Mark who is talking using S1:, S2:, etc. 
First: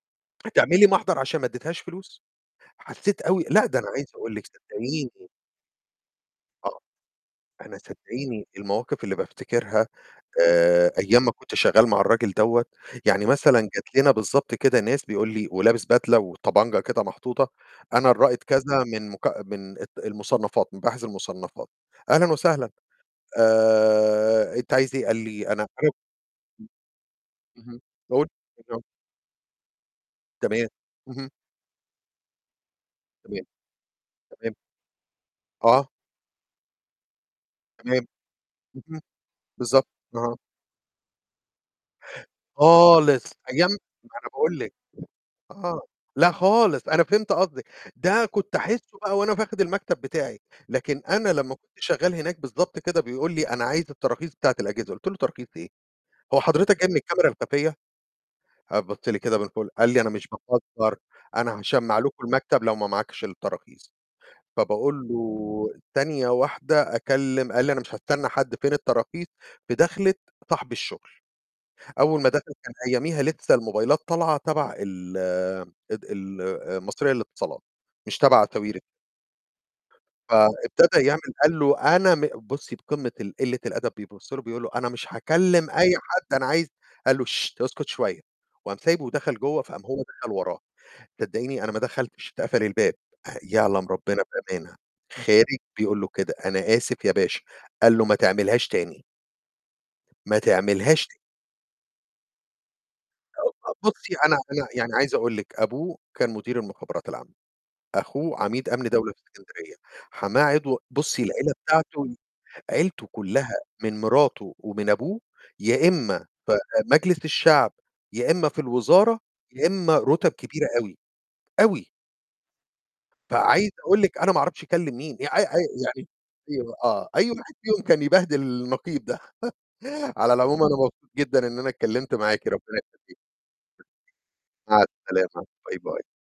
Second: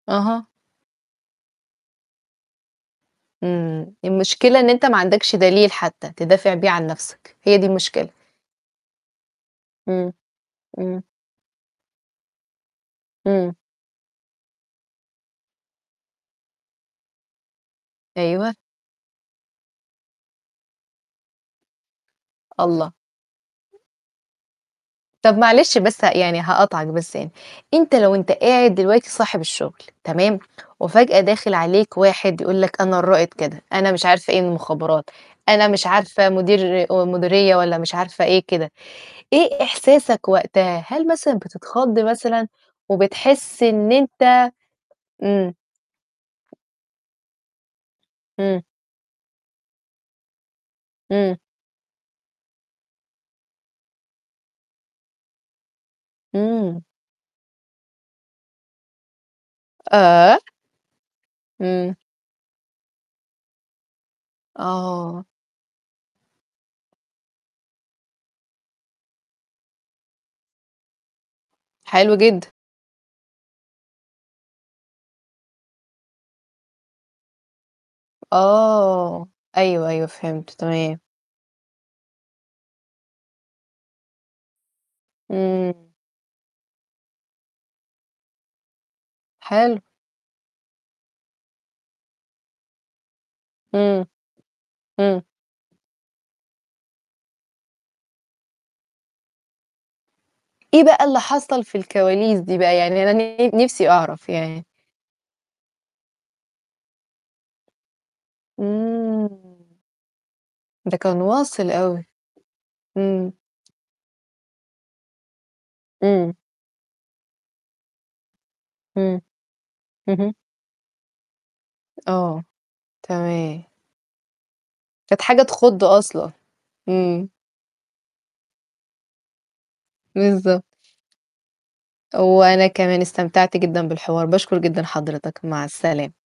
S1: أها.
S2: هتعملي محضر عشان ما أدِتهاش فلوس؟ حسيت أوي لأ، ده أنا
S1: امم،
S2: عايز أقول لِك،
S1: المشكلة إن أنت ما
S2: صدقيني
S1: عندكش دليل حتّى، تدافع بيه
S2: آه،
S1: عن نفسك، هي دي
S2: أنا
S1: المشكلة.
S2: صدقيني، المواقف اللي بافتكرها
S1: امم،
S2: آآ
S1: امم.
S2: أيام ما كنت شغال مع الراجل دوّة، يعني
S1: امم.
S2: مثلًا جات لنا بالضبط كده ناس بيقول لي ولابس بدلة وطبنجة كده محطوطة، "أنا الرائد
S1: أيوه.
S2: كذا من مك من ال المُصنفات مباحث المُصنفات" "أهلًا وسهلًا.
S1: الله!
S2: آآ أنت عايز إيه؟"
S1: طب
S2: قالي أنا
S1: معلش بس يعني هاقاطعك بس يعني،
S2: [unintelligible] امم،
S1: أنت لو
S2: اهم،
S1: أنت قاعد
S2: [unintelligible]
S1: دلوقتي صاحب الشُّغل تمام؟
S2: تمام،
S1: وفجأة
S2: اهم.
S1: داخل عليك واحد يقول لك أنا الرائد
S2: تمام،
S1: كذا، أنا مش عارفة إيه
S2: تمام.
S1: المُخابرات، أنا مش
S2: آه.
S1: عارفة مدير مديرية والّا مش
S2: تمام،
S1: عارفة إيه كده،
S2: اهم،
S1: إيه
S2: بالضبط،
S1: إحساسك
S2: أها.
S1: وقتها؟ هل مثلًا بتتخض مثلًا،
S2: خالص،
S1: وبتحِسّ
S2: أيام ما
S1: إن
S2: أنا
S1: أنت
S2: باقول لِك،
S1: امم.
S2: آه، لأ خالص، أنا فهمت قصدِك، ده كنت
S1: امم.
S2: أحسُه بقى وأنا [unintelligible] المكتب بتاعي، لكن أنا
S1: امم.
S2: لمّا كنت شغال هناك بالضبط كده بيقول لي: "أنا عايز التراخيص بتاعة الأجهزة" قُلت له: "تراخيص إيه؟ هو حضرتك
S1: امم.
S2: جاي من الكاميرا الخفية؟" قام بص لي كده من فوق قال لي: "أنا مش
S1: آآ؟!
S2: باهزر، أنا
S1: امم.
S2: هاشمع لكم المكتب لو ما معاكش التراخيص" فباقول
S1: آه.
S2: له، ثانية واحدة أكلم قال لي: "أنا مش هاستنى حد، فين التراخيص؟" في دخلة صاحب الشُّغل،
S1: حلو
S2: أول ما
S1: جدًا.
S2: دخل، كان أياميها لسه الموبايلات طالعة تبع ال ال المصرية للاتصالات، مش تبع ساويرس.
S1: آه، أيوه، أيوه، فهمت،
S2: فابتدh
S1: تمام.
S2: يعمل قال له أنا م بُصي بقمة ال قلة الأدب، بيبُص له بيقول له: "أنا مش هاكلم
S1: امم.
S2: أي حد، أنا عايز" قال له: "اسكُت شوية" وقام سايبه ودخل جوه، فقام
S1: حلو.
S2: هو دخل وراه، صدقيني أنا ما دخلتش، اتقفل الباب آآ، يعلم
S1: امم،
S2: ربنا بأمانة
S1: امم.
S2: خارج بيقول له كده: "أنا آسف يا باشا" قال له: "ما تعملهاش تاني" ما
S1: إيه بقى
S2: تعملهاش تاني.
S1: اللي حصل في الكواليس دي بقى؟ يعني أنا ن
S2: [unintelligible]
S1: نفسي
S2: بُصي
S1: أعرف
S2: أنا
S1: يعني.
S2: أنا يعني عايز أقول لِك، أبوه كان مدير المُخابرات العامة، أخوه عميد أمن دولة في
S1: امم.
S2: الإسكندرية، حماه عضو
S1: ده كان
S2: بُصي العيلة
S1: واصل أوي،
S2: بتاعتُه، عيلته
S1: امم.
S2: كُلّها من مراته ومن أبوه، يا إما
S1: امم.
S2: في مجلس الشعب، يا إما في الوزارة،
S1: امم،
S2: يا إما رُتَب
S1: اهم.
S2: كبيرة أوي، أوي.
S1: آه، تمام.
S2: فعايز أقول لِك، أنا ما أعرفش كلِّم مين،
S1: كانت
S2: أي
S1: حاجة
S2: أي
S1: تخُض
S2: يعني
S1: أصلًا،
S2: أي آه،
S1: امم.
S2: أي واحد فيهم كان يبهدِل النقيب ده، على العموم
S1: بالضبط.
S2: أنا مبسوط جدًا إن أنا اتكلمت معاكِ،
S1: وأنا
S2: ربنا
S1: كمان
S2: يخليكِ.
S1: استمتعت جدًا بالحوار، باشكر
S2: [unintelligible]
S1: جدًا
S2: مع
S1: حضرتك،
S2: السلامة،
S1: مع
S2: باي باي.
S1: السلامة.